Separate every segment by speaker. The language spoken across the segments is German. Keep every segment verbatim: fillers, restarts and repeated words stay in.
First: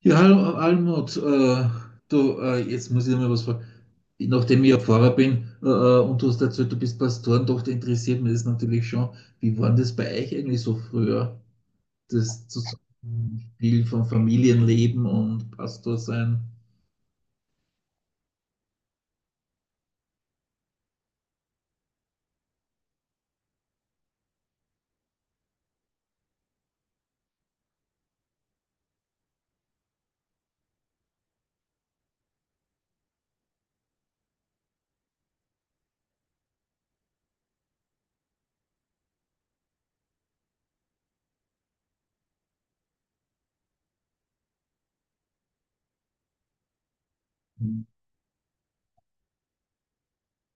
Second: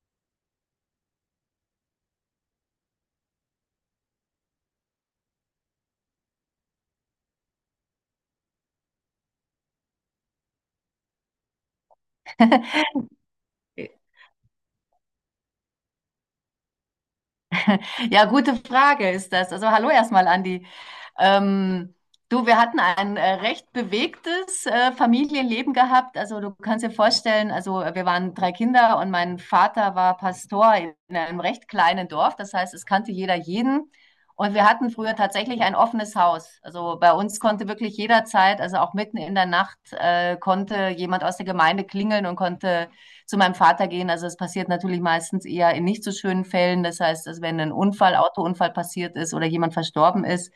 Speaker 1: Ja, hallo Almut, äh, du, äh, jetzt muss ich dir mal was fragen. Nachdem ich ja Pfarrer bin, äh, äh, und du hast erzählt, du bist Pastorentochter, interessiert mich das natürlich schon. Wie war denn das bei euch eigentlich so früher? Das Zusammenspiel von Familienleben und Pastor sein?
Speaker 2: Ja, gute Frage ist das. Also hallo erstmal, Andi. Ähm, du, wir hatten ein äh, recht bewegtes äh, Familienleben gehabt. Also du kannst dir vorstellen, also äh, wir waren drei Kinder und mein Vater war Pastor in einem recht kleinen Dorf. Das heißt, es kannte jeder jeden. Und wir hatten früher tatsächlich ein offenes Haus. Also bei uns konnte wirklich jederzeit, also auch mitten in der Nacht, äh, konnte jemand aus der Gemeinde klingeln und konnte zu meinem Vater gehen. Also es passiert natürlich meistens eher in nicht so schönen Fällen. Das heißt, dass wenn ein
Speaker 1: Hm.
Speaker 2: Unfall, Autounfall passiert ist oder jemand verstorben ist.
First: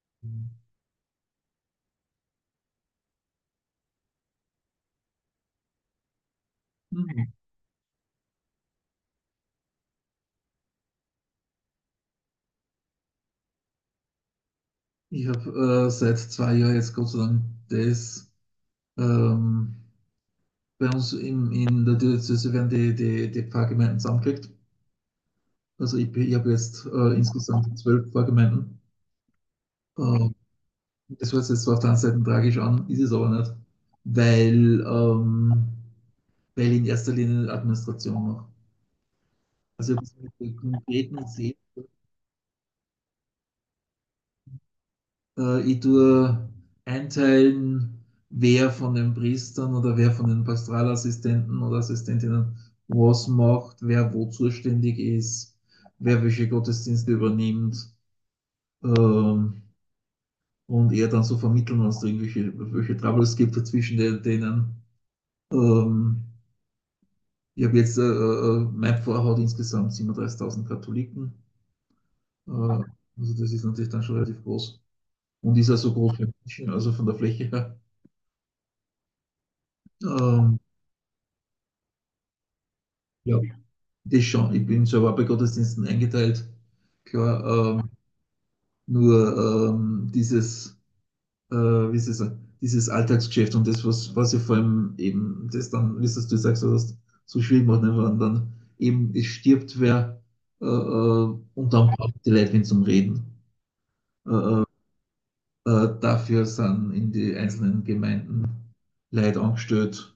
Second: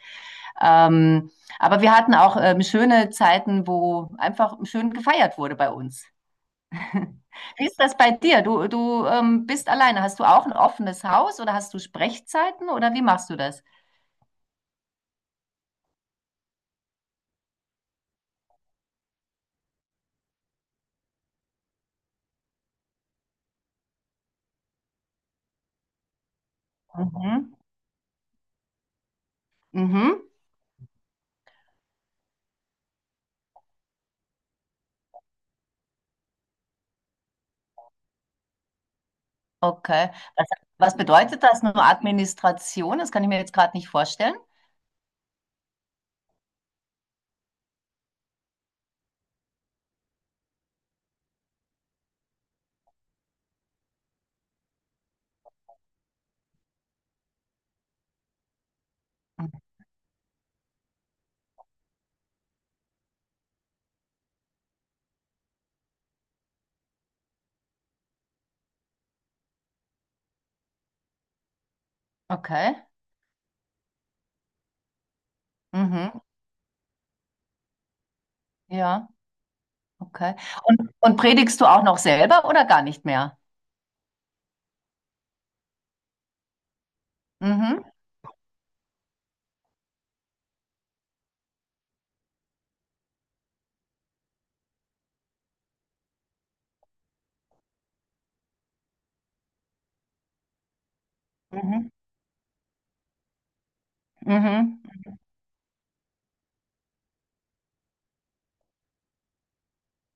Speaker 2: Ähm, aber wir hatten auch ähm, schöne Zeiten, wo einfach schön gefeiert wurde bei uns. Wie ist das bei dir? Du, du ähm, bist alleine. Hast du auch ein offenes Haus oder hast du Sprechzeiten oder wie machst du das?
Speaker 1: Ich habe äh, seit zwei Jahren jetzt, Gott sei Dank, das ähm, bei uns in, in der Diözese werden die, die, die Pfarrgemeinden zusammengelegt. Also ich, ich habe jetzt äh,
Speaker 2: Mhm.
Speaker 1: insgesamt zwölf Pfarrgemeinden.
Speaker 2: Mhm.
Speaker 1: Ähm, Das hört sich jetzt zwar auf der einen Seite tragisch an, ist es aber nicht, weil, ähm, weil ich in erster Linie Administration mache. Also
Speaker 2: Okay.
Speaker 1: was ich habe
Speaker 2: Was,
Speaker 1: mit
Speaker 2: was
Speaker 1: konkreten
Speaker 2: bedeutet
Speaker 1: gesehen,
Speaker 2: das nur Administration? Das kann ich mir jetzt gerade nicht vorstellen.
Speaker 1: äh, ich tue einteilen, wer von den Priestern oder wer von den Pastoralassistenten oder Assistentinnen was macht, wer wo zuständig ist, wer welche Gottesdienste übernimmt.
Speaker 2: Hm,
Speaker 1: Ähm, und eher dann so vermitteln, wenn es da irgendwelche welche Troubles gibt zwischen den, denen. Ähm, Ich habe jetzt, äh, äh, mein Pfarrer hat insgesamt siebenunddreißigtausend Katholiken. Äh,
Speaker 2: okay.
Speaker 1: also das ist natürlich dann schon relativ groß. Und ist auch so groß
Speaker 2: Mhm.
Speaker 1: wie München, also von der Fläche her.
Speaker 2: Ja, okay.
Speaker 1: Ähm,
Speaker 2: Und, und predigst du auch noch selber oder gar nicht mehr?
Speaker 1: ja, das schon. Ich bin selber bei Gottesdiensten eingeteilt. Klar,
Speaker 2: Mhm.
Speaker 1: ähm, nur ähm, dieses, äh, wie soll ich sagen, dieses Alltagsgeschäft und das, was, was ja vor allem eben, das dann, wie es du sagst, was so schwierig macht, ne, wenn dann eben es stirbt wer, äh, äh, und dann
Speaker 2: Mhm.
Speaker 1: braucht die Leute wen zum Reden. Äh, äh,
Speaker 2: Mhm.
Speaker 1: Äh, dafür sind in die einzelnen Gemeinden Leute angestellt,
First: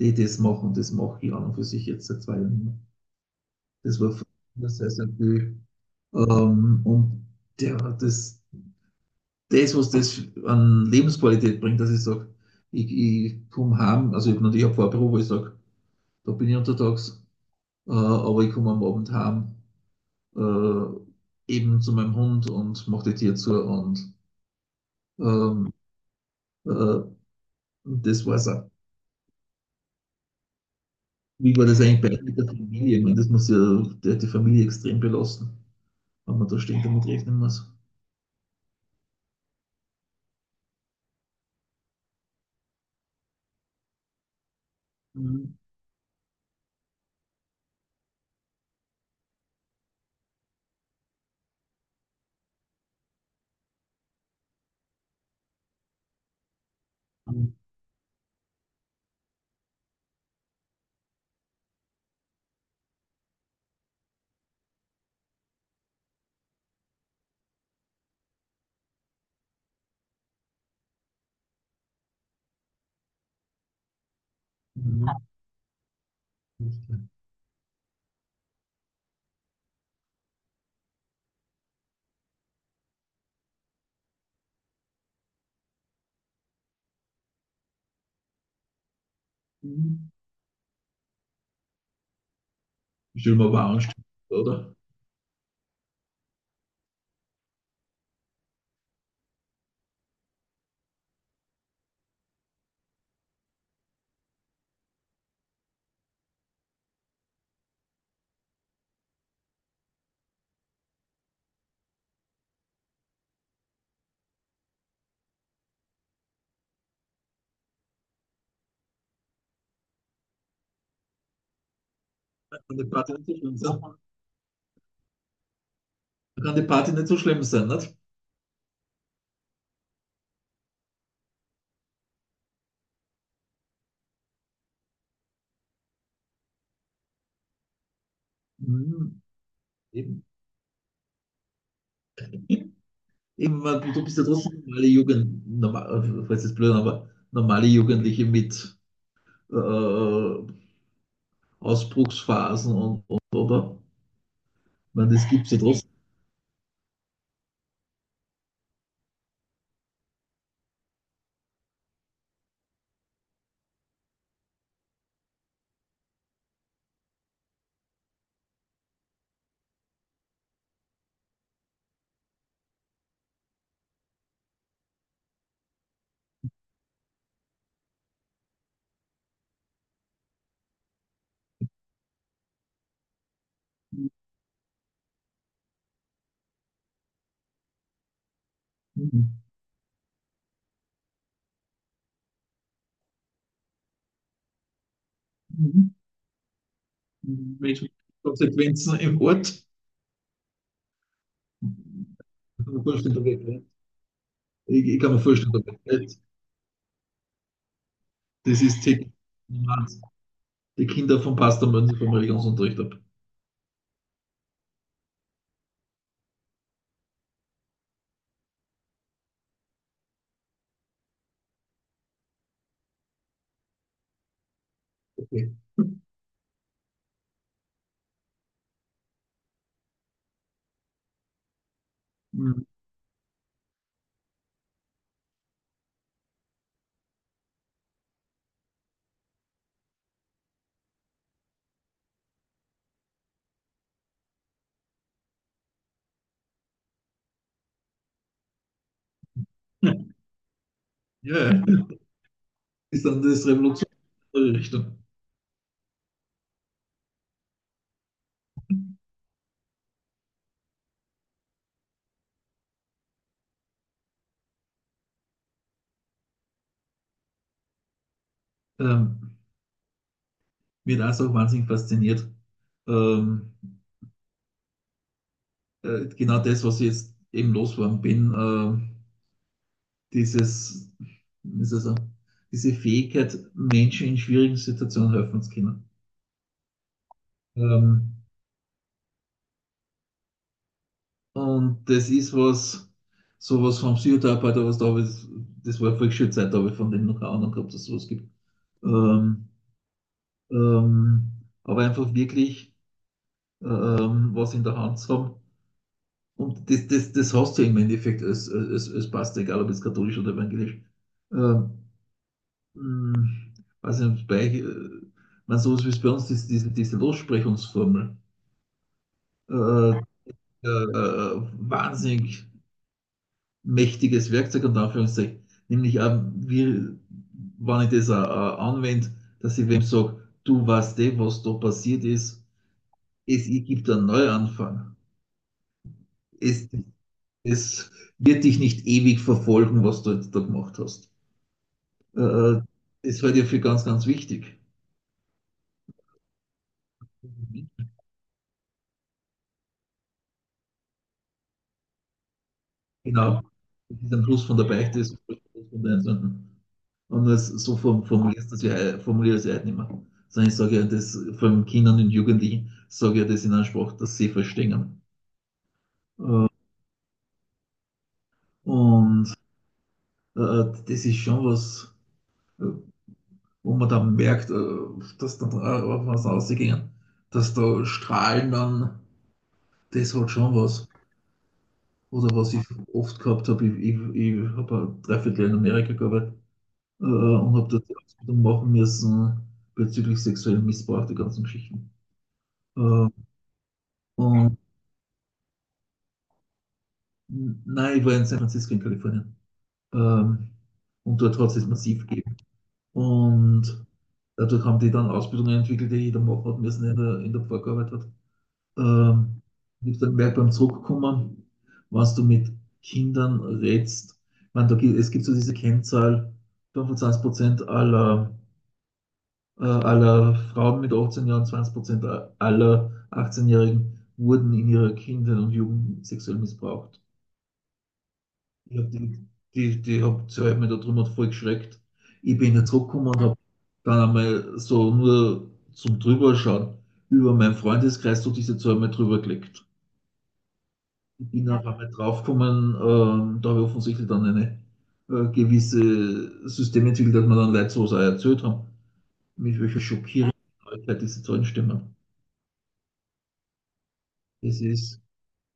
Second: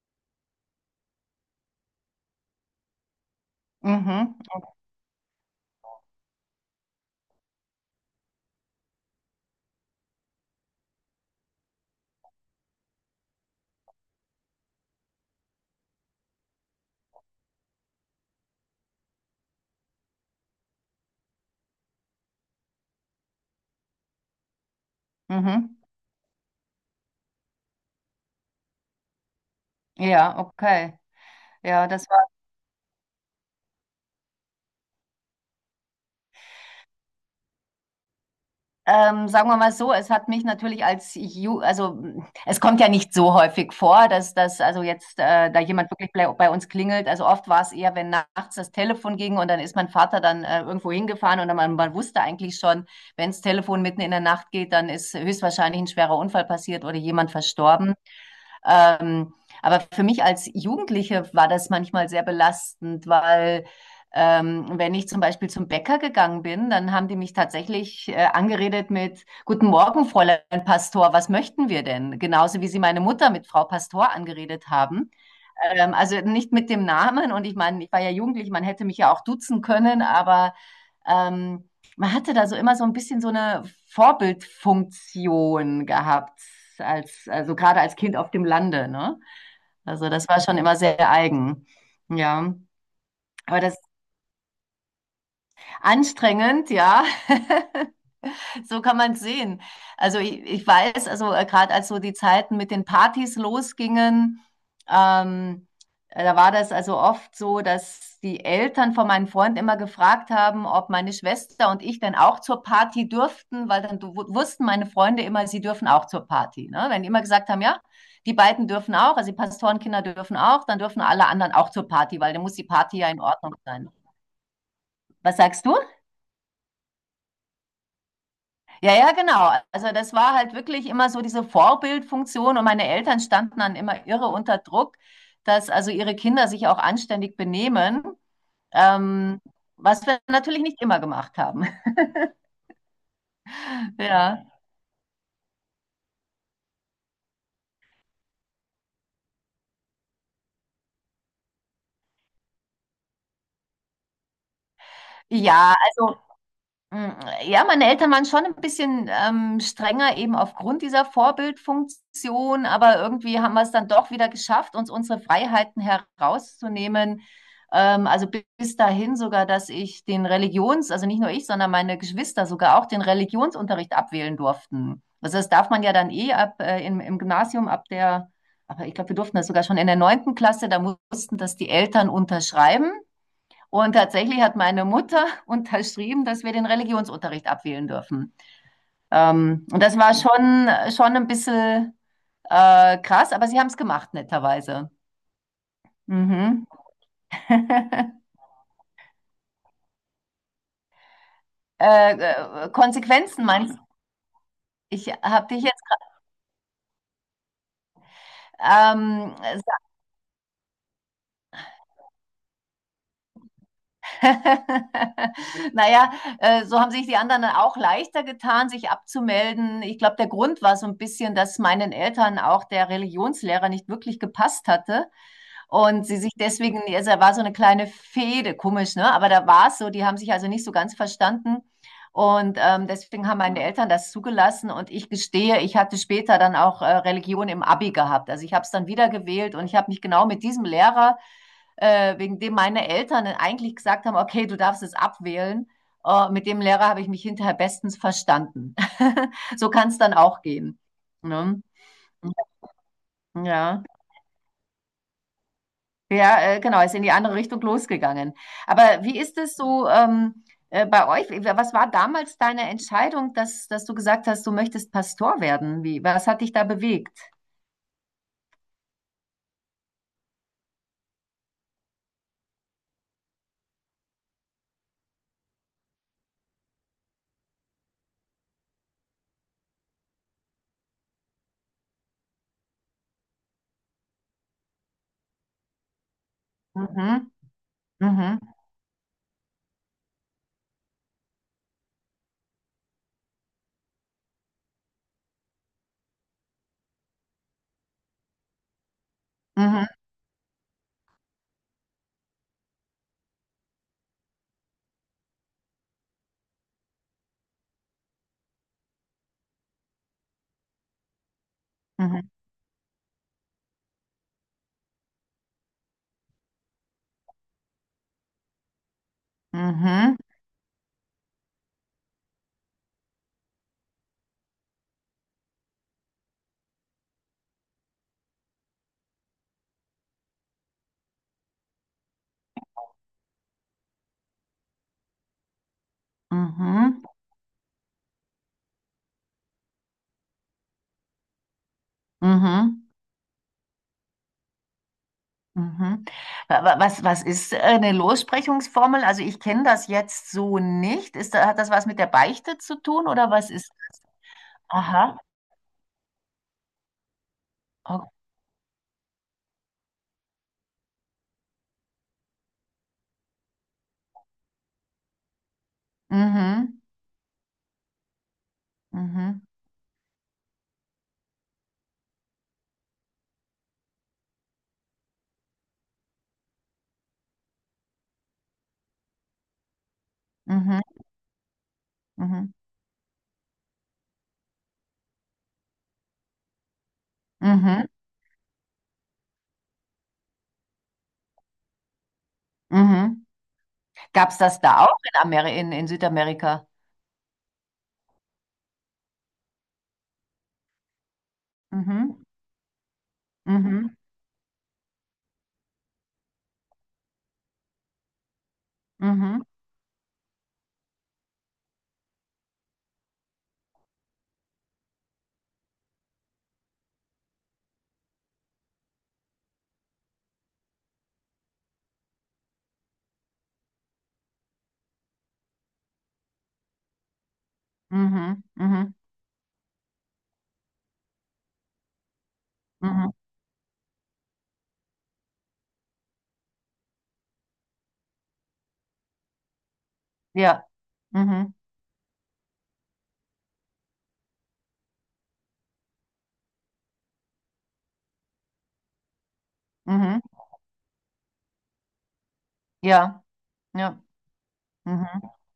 Speaker 1: die das machen. Das mache ich an und für sich jetzt seit zwei Jahren nicht mehr. Das war
Speaker 2: Mhm.
Speaker 1: früher sehr, sehr viel. Ähm, und der, das, das, was das an Lebensqualität bringt, dass ich sage, ich, ich komme heim, also ich habe natürlich ein Fahrbüro, wo ich sage, da bin ich untertags, äh, aber ich komme am Abend heim, äh, eben zu meinem Hund und mache die Tür zu und ähm,
Speaker 2: Mhm.
Speaker 1: äh, das war's auch.
Speaker 2: Ja, okay.
Speaker 1: Wie war das
Speaker 2: Ja,
Speaker 1: eigentlich
Speaker 2: das.
Speaker 1: bei euch mit der Familie? Ich meine, das muss ja, der hat die Familie extrem belasten, wenn man da ständig damit rechnen muss.
Speaker 2: Ähm, sagen wir mal so, es hat mich natürlich als Ju also es kommt ja nicht so häufig vor, dass das also jetzt äh,
Speaker 1: Mhm.
Speaker 2: da jemand wirklich bei, bei uns klingelt. Also oft war es eher, wenn nachts das Telefon ging und dann ist mein Vater dann äh, irgendwo hingefahren, und dann man, man wusste eigentlich schon, wenn das Telefon mitten in der Nacht geht, dann ist höchstwahrscheinlich ein schwerer Unfall passiert oder jemand
Speaker 1: Mhm.
Speaker 2: verstorben. Ähm, aber für mich als Jugendliche war das manchmal sehr belastend, weil ähm, wenn ich zum Beispiel zum Bäcker gegangen bin, dann haben die mich tatsächlich äh, angeredet mit: Guten Morgen, Fräulein Pastor, was möchten wir denn? Genauso wie sie meine Mutter mit Frau Pastor angeredet haben. Ähm, also nicht mit dem Namen. Und ich meine, ich war ja jugendlich, man hätte mich ja auch duzen können, aber ähm, man hatte da so immer so ein bisschen so eine Vorbildfunktion gehabt, als, also gerade als Kind auf dem Lande, ne? Also
Speaker 1: Mhm.
Speaker 2: das war schon immer sehr eigen. Ja.
Speaker 1: Ich stelle mir
Speaker 2: Aber
Speaker 1: aber auch
Speaker 2: das ist
Speaker 1: anstrengend vor, oder?
Speaker 2: anstrengend, ja. So kann man es sehen. Also ich, ich weiß, also äh, gerade als so die Zeiten mit den Partys losgingen, ähm, äh, da war das also oft so, dass die Eltern von meinen Freunden immer gefragt haben, ob meine Schwester und ich dann auch zur Party dürften, weil dann du- wussten meine Freunde immer, sie dürfen auch zur Party. Ne? Wenn die immer gesagt haben: Ja, die beiden dürfen auch, also die Pastorenkinder dürfen auch, dann dürfen alle anderen auch zur Party, weil dann muss
Speaker 1: Da
Speaker 2: die
Speaker 1: kann die
Speaker 2: Party ja
Speaker 1: Party
Speaker 2: in
Speaker 1: nicht so
Speaker 2: Ordnung
Speaker 1: schlimm sein.
Speaker 2: sein.
Speaker 1: Da
Speaker 2: Was sagst du?
Speaker 1: kann die Party nicht so schlimm sein, nicht?
Speaker 2: Ja, ja, genau. Also das war halt wirklich immer so diese Vorbildfunktion, und meine Eltern standen dann immer irre unter Druck, dass also ihre Kinder sich auch anständig benehmen,
Speaker 1: Mhm.
Speaker 2: ähm, was wir
Speaker 1: Eben.
Speaker 2: natürlich nicht immer gemacht haben.
Speaker 1: Eben, man- du bist ja
Speaker 2: Ja,
Speaker 1: trotzdem normale Jugend, normal, falls jetzt blöd, aber normale Jugendliche mit äh, Ausbruchsphasen und, und, oder? Ich meine, das gibt es ja
Speaker 2: ja,
Speaker 1: trotzdem.
Speaker 2: also. Mm, Ja, meine Eltern waren schon ein bisschen ähm, strenger eben aufgrund dieser Vorbildfunktion, aber irgendwie haben wir es dann doch wieder geschafft, uns unsere Freiheiten herauszunehmen. Ähm, also bi- bis dahin sogar, dass ich den Religions, also nicht nur ich, sondern meine Geschwister sogar auch den Religionsunterricht abwählen durften. Also das darf man ja dann eh ab äh, im, im Gymnasium ab der, aber ich glaube, wir durften das sogar schon in der neunten Klasse, da mussten das die Eltern unterschreiben. Und tatsächlich hat meine Mutter unterschrieben, dass wir den Religionsunterricht abwählen dürfen.
Speaker 1: Mhm.
Speaker 2: Ähm, und das war schon, schon ein bisschen äh, krass, aber sie haben es gemacht, netterweise.
Speaker 1: Mhm.
Speaker 2: Mhm.
Speaker 1: Menschliche
Speaker 2: äh,
Speaker 1: Konsequenzen im Ort. Ich
Speaker 2: äh,
Speaker 1: kann mir vorstellen, da wird,
Speaker 2: Konsequenzen meinst du?
Speaker 1: ja, Ich, ich
Speaker 2: Ich
Speaker 1: kann mir
Speaker 2: habe
Speaker 1: vorstellen, da
Speaker 2: dich jetzt.
Speaker 1: wird. Das ist täglich,
Speaker 2: Ähm,
Speaker 1: die Kinder vom Pastor müssen sich vom Religionsunterricht ab.
Speaker 2: naja, äh, so haben sich die anderen dann auch leichter getan, sich abzumelden. Ich glaube, der Grund war so ein bisschen, dass meinen Eltern auch der Religionslehrer nicht wirklich gepasst hatte.
Speaker 1: Okay.
Speaker 2: Und sie sich deswegen, also da war so eine kleine Fehde, komisch, ne? Aber da war es so, die haben sich also nicht so ganz verstanden. Und
Speaker 1: Mhm.
Speaker 2: ähm, deswegen haben meine Eltern das zugelassen. Und ich gestehe, ich hatte später dann auch äh, Religion im Abi gehabt. Also ich habe es dann wieder gewählt, und ich habe mich genau mit diesem Lehrer, äh, wegen dem meine Eltern eigentlich gesagt haben, okay, du darfst es abwählen. Äh, mit dem Lehrer habe ich mich hinterher bestens verstanden. so kann es dann auch gehen.
Speaker 1: Ja,
Speaker 2: Ne?
Speaker 1: ja. Das ist dann das
Speaker 2: Ja.
Speaker 1: revolutionäre Richtung.
Speaker 2: Ja, äh, genau, ist in die andere Richtung losgegangen. Aber wie ist es so ähm, äh, bei euch? Was war damals deine Entscheidung, dass, dass du gesagt hast, du möchtest Pastor werden? Wie, was hat dich da bewegt?
Speaker 1: Ähm, Mir hat das auch so wahnsinnig fasziniert. Ähm, äh, genau das, was ich jetzt eben losgeworden bin, äh, dieses, wie soll ich, diese Fähigkeit, Menschen in schwierigen Situationen helfen zu können.
Speaker 2: Mhm,
Speaker 1: Ähm,
Speaker 2: mhm,
Speaker 1: Und das ist was, sowas vom Psychotherapeuten, was da habe ich, das war vor schöne Zeit, da habe ich von dem noch keine Ahnung gehabt, dass es sowas gibt. Ähm,
Speaker 2: mhm,
Speaker 1: ähm, aber einfach wirklich ähm, was in der Hand haben. Und das, das, das hast du im Endeffekt als, als, als Pastor, egal ob jetzt katholisch oder evangelisch. Ähm,
Speaker 2: mhm,
Speaker 1: hm, Weiß nicht, bei äh, man sowas wie es bei uns ist, diese, diese Lossprechungsformel. Äh,
Speaker 2: mhm,
Speaker 1: äh, äh, Wahnsinnig mächtiges Werkzeug, unter Anführungszeichen. Nämlich, auch, wie, wenn ich das auch, auch anwende, dass ich wem sage, du weißt eh, was da passiert ist, es gibt einen Neuanfang. Es,
Speaker 2: mhm,
Speaker 1: es wird dich nicht ewig verfolgen, was du jetzt da gemacht hast. Äh, äh,
Speaker 2: mhm.
Speaker 1: Das halte ich für ganz, ganz wichtig.
Speaker 2: Mhm. Wa- wa- Was, was ist äh, eine Lossprechungsformel? Also ich kenne das jetzt so nicht. Ist da, hat das was mit der Beichte zu tun oder
Speaker 1: Genau.
Speaker 2: was ist?
Speaker 1: Das ist ein Plus von der Beichte, das ist
Speaker 2: Aha.
Speaker 1: ein Plus von der Sünden. Und das, so form-
Speaker 2: Okay.
Speaker 1: formulierst du es ja, formuliere ich es ja heute nicht mehr. Sondern ich sage ja das von Kindern und Jugendlichen, sage ja das in einer Sprache, dass sie verstehen. Äh,
Speaker 2: Mhm.
Speaker 1: Und
Speaker 2: Mhm.
Speaker 1: äh, das ist schon was, äh, wo man dann merkt, äh, dass dann auf was rausgehen, dass da Strahlen dann, das hat schon
Speaker 2: Mhm.
Speaker 1: was. Oder
Speaker 2: Mhm.
Speaker 1: was ich oft gehabt habe, ich, ich, ich habe ein Dreiviertel Jahr in Amerika gearbeitet, äh,
Speaker 2: Mhm.
Speaker 1: und habe
Speaker 2: Mhm.
Speaker 1: dort die Ausbildung machen müssen bezüglich sexuellen Missbrauch, die ganzen Geschichten. Äh,
Speaker 2: Mhm. Gab's
Speaker 1: und
Speaker 2: das da auch in Ameri in, in Südamerika?
Speaker 1: nein, ich war in San Francisco in Kalifornien. Ähm, und dort hat es es massiv
Speaker 2: Mhm.
Speaker 1: gegeben. Und
Speaker 2: Mhm.
Speaker 1: dadurch haben die dann Ausbildungen entwickelt, die jeder machen hat müssen, der in der, in der Pfarrgearbeit hat. Ähm,
Speaker 2: Mhm.
Speaker 1: Ich habe dann gemerkt beim Zurückkommen, was du mit Kindern redst. Ich meine, da gibt, es gibt so diese Kennzahl, fünfundzwanzig Prozent aller äh, aller Frauen mit achtzehn Jahren, zwanzig Prozent aller achtzehnjährigen-Jährigen wurden in ihrer Kindheit und Jugend sexuell missbraucht.
Speaker 2: Mhm.
Speaker 1: Ich hab
Speaker 2: Mhm.
Speaker 1: die, die, die hab, die hat mich da drüber voll geschreckt. Ich bin jetzt zurückgekommen
Speaker 2: Mhm.
Speaker 1: und habe dann einmal so nur zum Drüberschauen über meinen Freundeskreis so diese zwei Mal drüber gelegt.
Speaker 2: Ja.
Speaker 1: Ich bin
Speaker 2: Mhm.
Speaker 1: auf einmal draufgekommen, ähm, da habe ich offensichtlich dann eine äh, gewisse System entwickelt, dass man dann Leute sowas auch erzählt haben, mit welcher
Speaker 2: Mhm.
Speaker 1: schockierenden Neuigkeit diese Zahlen stimmen.
Speaker 2: Ja. Ja.
Speaker 1: Das ist,
Speaker 2: Mhm.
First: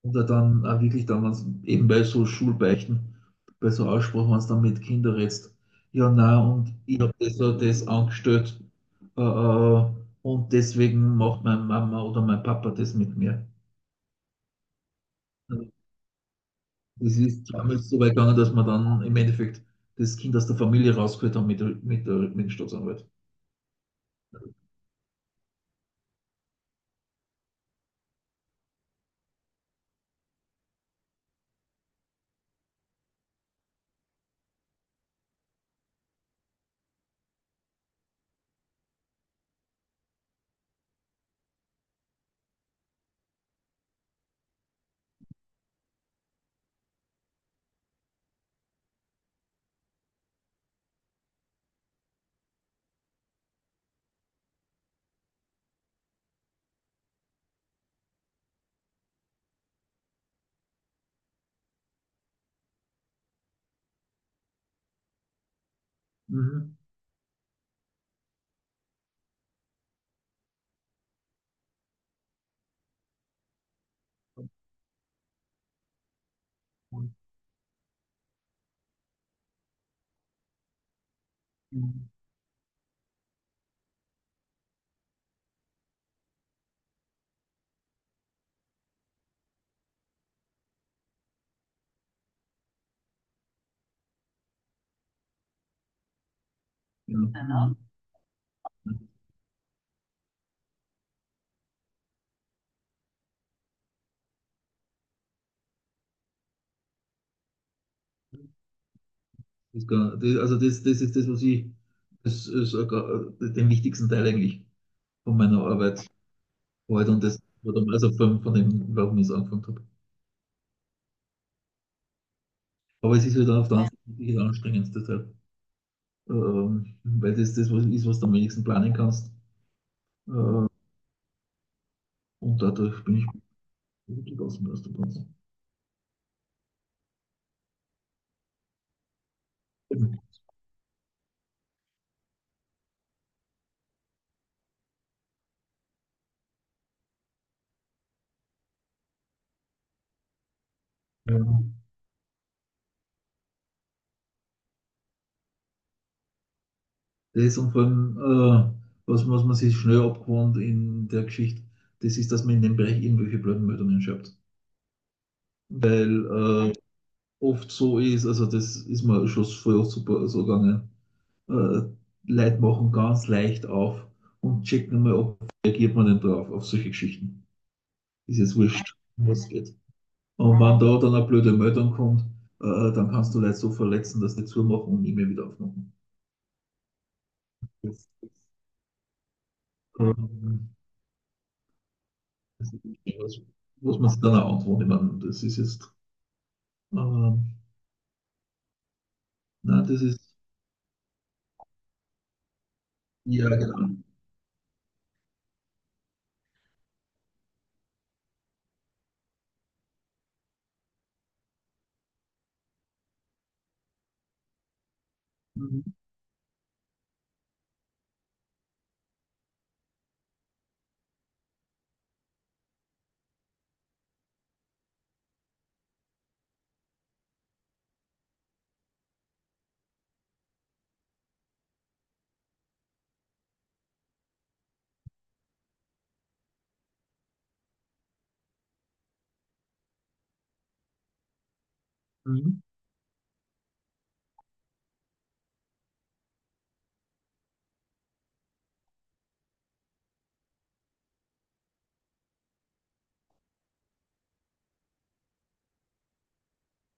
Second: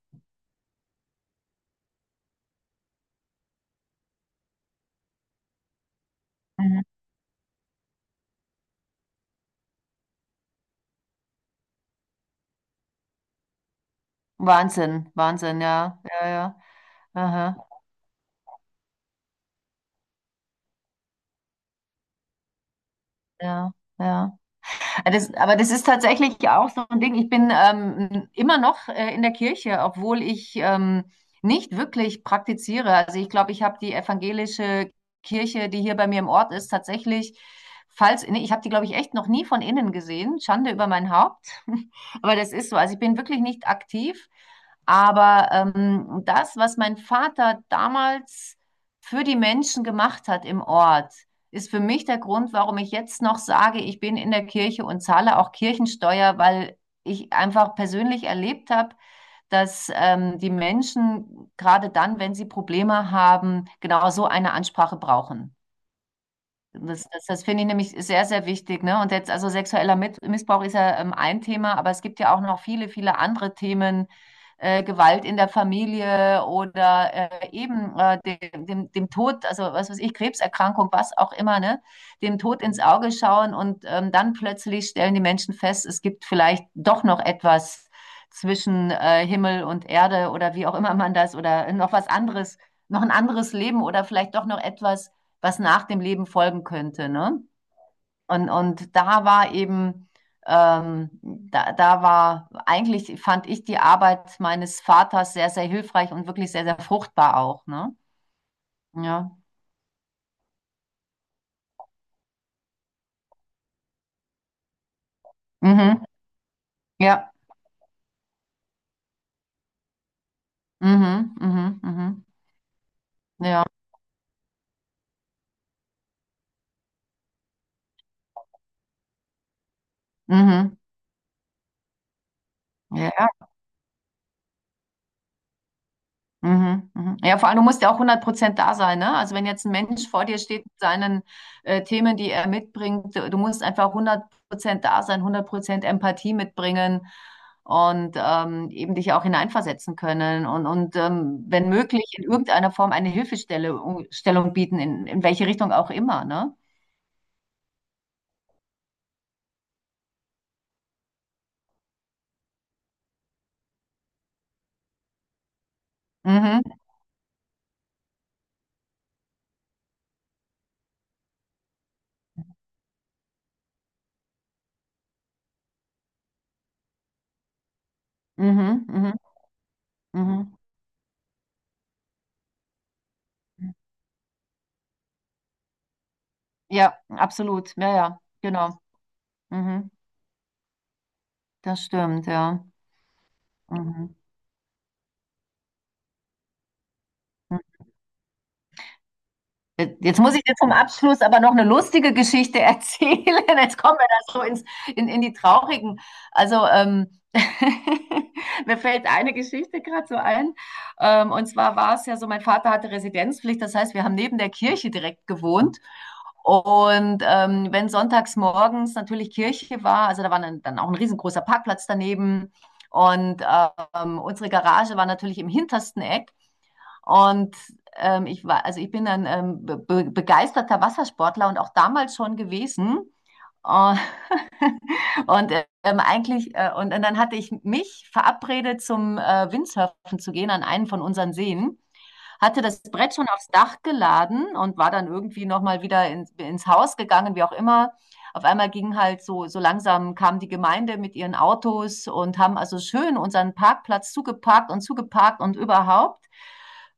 Speaker 1: und dann auch wirklich dann, wenn's, eben bei so Schulbeichten, bei so Aussprachen, wenn es dann mit Kindern redst, ja, na und
Speaker 2: Mhm.
Speaker 1: ich habe das, und das angestellt, äh, äh, und deswegen macht meine Mama oder mein Papa das mit mir.
Speaker 2: Wahnsinn. Wahnsinn, ja. Ja, ja.
Speaker 1: Das ist
Speaker 2: Aha.
Speaker 1: damals so weit gegangen, dass man dann im Endeffekt das Kind aus der Familie rausgeholt haben mit, der- mit, der- mit dem Staatsanwalt.
Speaker 2: Ja. Ja. Äh, Das, aber das ist tatsächlich ja auch so ein Ding. Ich bin ähm, immer noch äh, in der Kirche, obwohl ich ähm, nicht wirklich praktiziere. Also ich glaube, ich habe die evangelische Kirche, die hier bei mir im Ort ist, tatsächlich, falls, nee, ich habe die, glaube ich, echt noch nie von innen gesehen. Schande über mein Haupt. Aber das ist so. Also ich bin wirklich nicht aktiv. Aber ähm, das, was mein Vater damals für die Menschen gemacht hat im Ort, ist für mich der Grund, warum ich jetzt noch sage, ich bin in der Kirche und zahle auch Kirchensteuer, weil ich einfach persönlich erlebt habe, dass ähm, die Menschen gerade dann, wenn sie Probleme haben, genau so eine Ansprache brauchen.
Speaker 1: Mhm.
Speaker 2: Das, das, das finde ich nämlich sehr, sehr wichtig, ne? Und jetzt, also sexueller Mit- Missbrauch ist ja ähm, ein Thema, aber es gibt ja auch noch viele, viele andere Themen, äh, Gewalt in der Familie oder äh, eben äh, dem, dem, dem Tod, also was weiß ich, Krebserkrankung, was auch immer, ne?
Speaker 1: Ja.
Speaker 2: Dem Tod ins Auge schauen und ähm, dann plötzlich stellen die Menschen fest, es gibt vielleicht doch noch etwas zwischen äh, Himmel und Erde, oder wie auch immer man das, oder noch was anderes, noch ein anderes Leben oder vielleicht doch noch etwas, was nach dem Leben folgen könnte. Ne?
Speaker 1: Genau.
Speaker 2: Und, und da war eben, ähm, da, da war eigentlich, fand ich die Arbeit meines Vaters sehr, sehr hilfreich und wirklich sehr, sehr fruchtbar auch. Ne? Ja.
Speaker 1: Das, kann- das- also das, das ist das, was ich, das ist äh, den wichtigsten Teil eigentlich von meiner
Speaker 2: Mhm.
Speaker 1: Arbeit heute, und
Speaker 2: Ja.
Speaker 1: das war dann, also, von, von dem, warum ich es angefangen habe.
Speaker 2: Mhm. Mhm. Mhm.
Speaker 1: Aber es ist halt dann
Speaker 2: Ja.
Speaker 1: auf der, ja, anderen Seite wirklich anstrengend, deshalb, ähm, weil das das was ist, was du am wenigsten planen kannst. Äh,
Speaker 2: Mhm.
Speaker 1: und dadurch bin ich
Speaker 2: Ja.
Speaker 1: gut gelassen aus dem Ganzen.
Speaker 2: Mhm, mhm. Ja, vor allem, du musst ja auch hundert Prozent da sein, ne? Also wenn jetzt ein Mensch vor dir steht mit seinen äh, Themen, die er mitbringt, du musst einfach hundert Prozent da sein, hundert Prozent Empathie mitbringen, und ähm, eben dich auch hineinversetzen können, und, und ähm, wenn
Speaker 1: Ähm,
Speaker 2: möglich in irgendeiner Form eine Hilfestellung Stellung bieten, in, in welche Richtung auch immer, ne?
Speaker 1: Das und vor allem, äh, was, was man sich schnell abgewohnt in der Geschichte, das ist, dass man in dem Bereich irgendwelche blöden Meldungen schreibt.
Speaker 2: Mhm,
Speaker 1: Weil äh, oft so ist, also das ist mir schon früher super so gegangen, äh, Leute machen ganz leicht auf und checken mal, ob reagiert man denn drauf, auf solche Geschichten. Ist jetzt
Speaker 2: mhm,
Speaker 1: wurscht,
Speaker 2: mhm,
Speaker 1: um was es geht.
Speaker 2: mhm.
Speaker 1: Und wenn da dann eine blöde Meldung kommt, äh, dann kannst du Leute so verletzen, dass die zumachen und nie mehr wieder aufmachen.
Speaker 2: Ja, absolut. Ja,
Speaker 1: Das,
Speaker 2: ja, genau. Mhm,
Speaker 1: ähm,
Speaker 2: das stimmt, ja.
Speaker 1: das ist nicht was, was man
Speaker 2: Mhm.
Speaker 1: sich dann auch antworten. Ich meine, das ist jetzt, ähm,
Speaker 2: Mhm.
Speaker 1: nein, das
Speaker 2: Jetzt
Speaker 1: ist,
Speaker 2: muss ich dir zum Abschluss aber noch eine lustige Geschichte erzählen.
Speaker 1: ja,
Speaker 2: Jetzt
Speaker 1: genau.
Speaker 2: kommen wir da so ins, in, in die traurigen. Also, ähm, mir fällt eine Geschichte gerade so ein. Ähm, und zwar war es ja so, mein Vater hatte Residenzpflicht. Das heißt, wir haben neben der Kirche direkt gewohnt.
Speaker 1: Mhm.
Speaker 2: Und ähm, wenn sonntags morgens natürlich Kirche war, also da war dann, dann auch ein riesengroßer Parkplatz daneben. Und ähm, unsere Garage war natürlich im hintersten Eck. Und ähm, ich war, also ich bin ein ähm, be begeisterter Wassersportler, und auch damals schon gewesen. Und, und ähm, eigentlich, äh, und, und dann hatte ich mich verabredet, zum äh, Windsurfen zu gehen an einen von unseren Seen.
Speaker 1: Mhm.
Speaker 2: Hatte das Brett schon aufs Dach geladen und war dann irgendwie nochmal wieder in, ins Haus gegangen, wie auch immer. Auf einmal ging halt so, so langsam kam die Gemeinde mit ihren Autos und haben also schön unseren Parkplatz zugeparkt und zugeparkt und überhaupt.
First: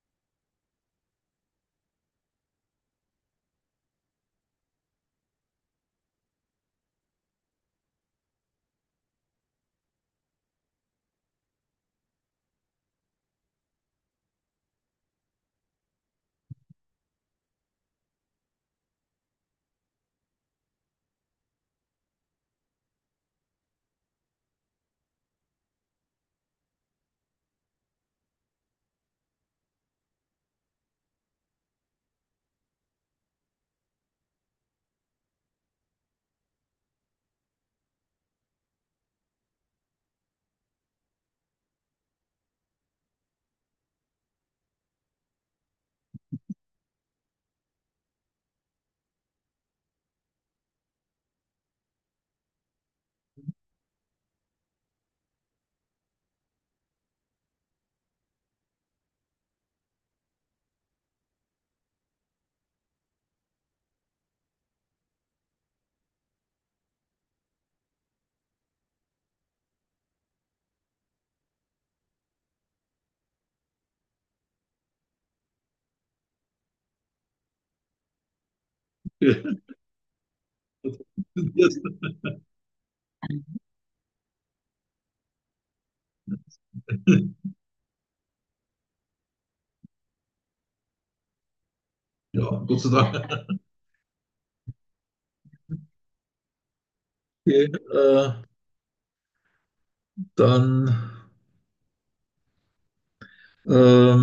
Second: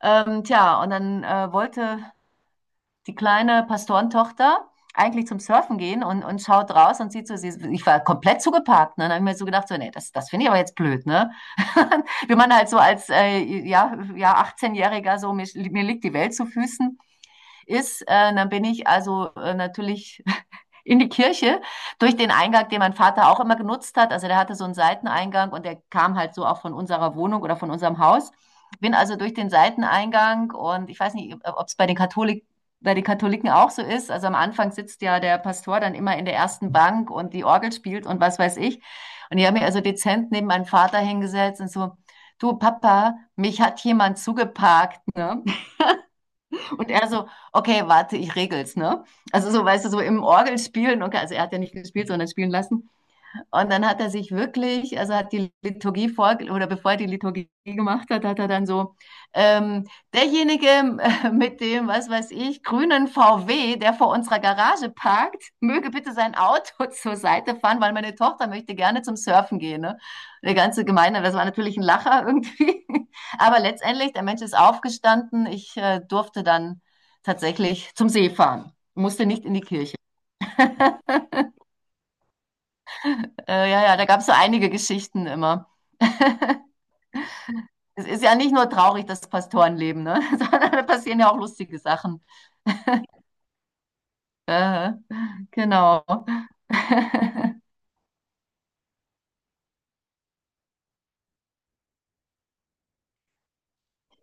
Speaker 2: Ähm, tja, und dann äh, wollte die kleine Pastorentochter eigentlich zum Surfen gehen, und, und, schaut raus und sieht so, sie, ich war komplett zugeparkt. Ne? Dann habe ich mir so gedacht, so, nee, das, das finde ich aber jetzt blöd, ne? Wie man halt so als äh, ja, ja, achtzehnjähriger-Jähriger so, mir, mir liegt die Welt zu Füßen ist. Äh, dann bin ich also äh, natürlich in die Kirche, durch den Eingang, den mein Vater auch immer genutzt hat. Also der hatte so einen Seiteneingang, und der kam halt so auch von unserer Wohnung oder von unserem Haus. Bin also durch den Seiteneingang, und ich weiß nicht, ob es bei den Katholik bei den Katholiken auch so ist. Also am Anfang sitzt ja der Pastor dann immer in der ersten Bank und die Orgel spielt und was weiß ich. Und ich habe mich also dezent neben meinen Vater hingesetzt und so: Du Papa, mich hat jemand zugeparkt. Ne? Und er so: Okay, warte, ich regel's, ne? Also so, weißt du, so im Orgel spielen, okay, also er hat ja nicht gespielt, sondern spielen lassen. Und dann hat er sich wirklich, also hat die Liturgie vor, oder bevor er die Liturgie gemacht hat, hat er dann so, ähm, derjenige äh, mit dem, was weiß ich, grünen V W, der vor unserer Garage parkt, möge bitte sein Auto zur Seite fahren, weil meine Tochter möchte gerne zum Surfen gehen. Ne? Der ganze Gemeinde, das war natürlich ein Lacher irgendwie. Aber letztendlich, der Mensch ist aufgestanden. Ich äh, durfte dann tatsächlich zum See fahren, musste nicht in die Kirche. Äh, ja, ja, da gab es so einige Geschichten immer. Es ist ja nicht nur traurig, das Pastorenleben, ne? sondern da passieren ja auch lustige Sachen.
Speaker 1: Ja, Gott sei Dank.
Speaker 2: Äh, genau.
Speaker 1: Okay, äh, dann ähm,